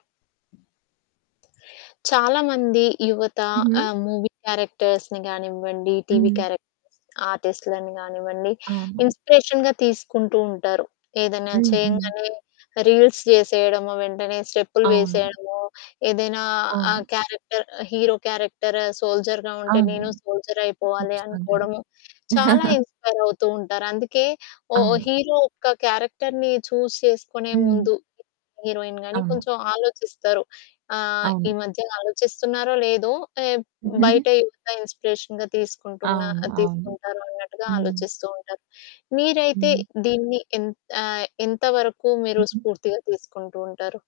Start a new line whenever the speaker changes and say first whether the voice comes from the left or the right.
left: చాలా మంది యువత
right: హుహు.
left: ఆహ్, మూవీ క్యారెక్టర్స్‌ని గానివ్వండి, టీవీ
right: హ్మ్.
left: క్యారెక్ ఆర్టిస్టులని కానివ్వండి,
right: అవును.
left: ఇన్స్పిరేషన్‌గా తీసుకుంటూ ఉంటారు. ఏదైనా
right: హ్మ్. హ్మ్.
left: చేయంగానే రీల్స్ చేసేయడం, వెంటనే స్టెప్పులు
right: అవును.
left: వేసేయడం, ఏదైనా
right: అవును.
left: ఆహ్, క్యారెక్టర్, హీరో క్యారెక్టర్ సోల్జర్‌గా ఉంటే
right: అవును.
left: "నేను సోల్జర్‌గా అయిపోవాలి."
right: ఖచ్చితంగా.
left: అనుకోవడం చాలా ఇన్స్పైర్ అవుతూ ఉంటారు. అందుకే ఓ
right: అవును.
left: హీరో ఒక క్యారెక్టర్‌ని చూస్ చేసుకునే
right: హ్మ్.
left: ముందు హీరోయిన్‌గా గాని
right: అవును.
left: కొంచెం ఆలోచిస్తారు. ఆహ్,
right: అవును.
left: ఈ మధ్య ఆలోచిస్తున్నారో లేదో ఏ బయట యువత ఇన్స్పిరేషన్‌గా
right: అవును. అవును.
left: తీసుకుంటారు అన్నట్టుగా
right: హ్మ్.
left: ఆలోచిస్తూ ఉంటారు. మీరైతే
right: హ్మ్.
left: దీన్ని ఆహ్, ఎంత వరకు మీరు
right: హుహు.
left: స్పూర్తిగా తీసుకుంటూ ఉంటారు.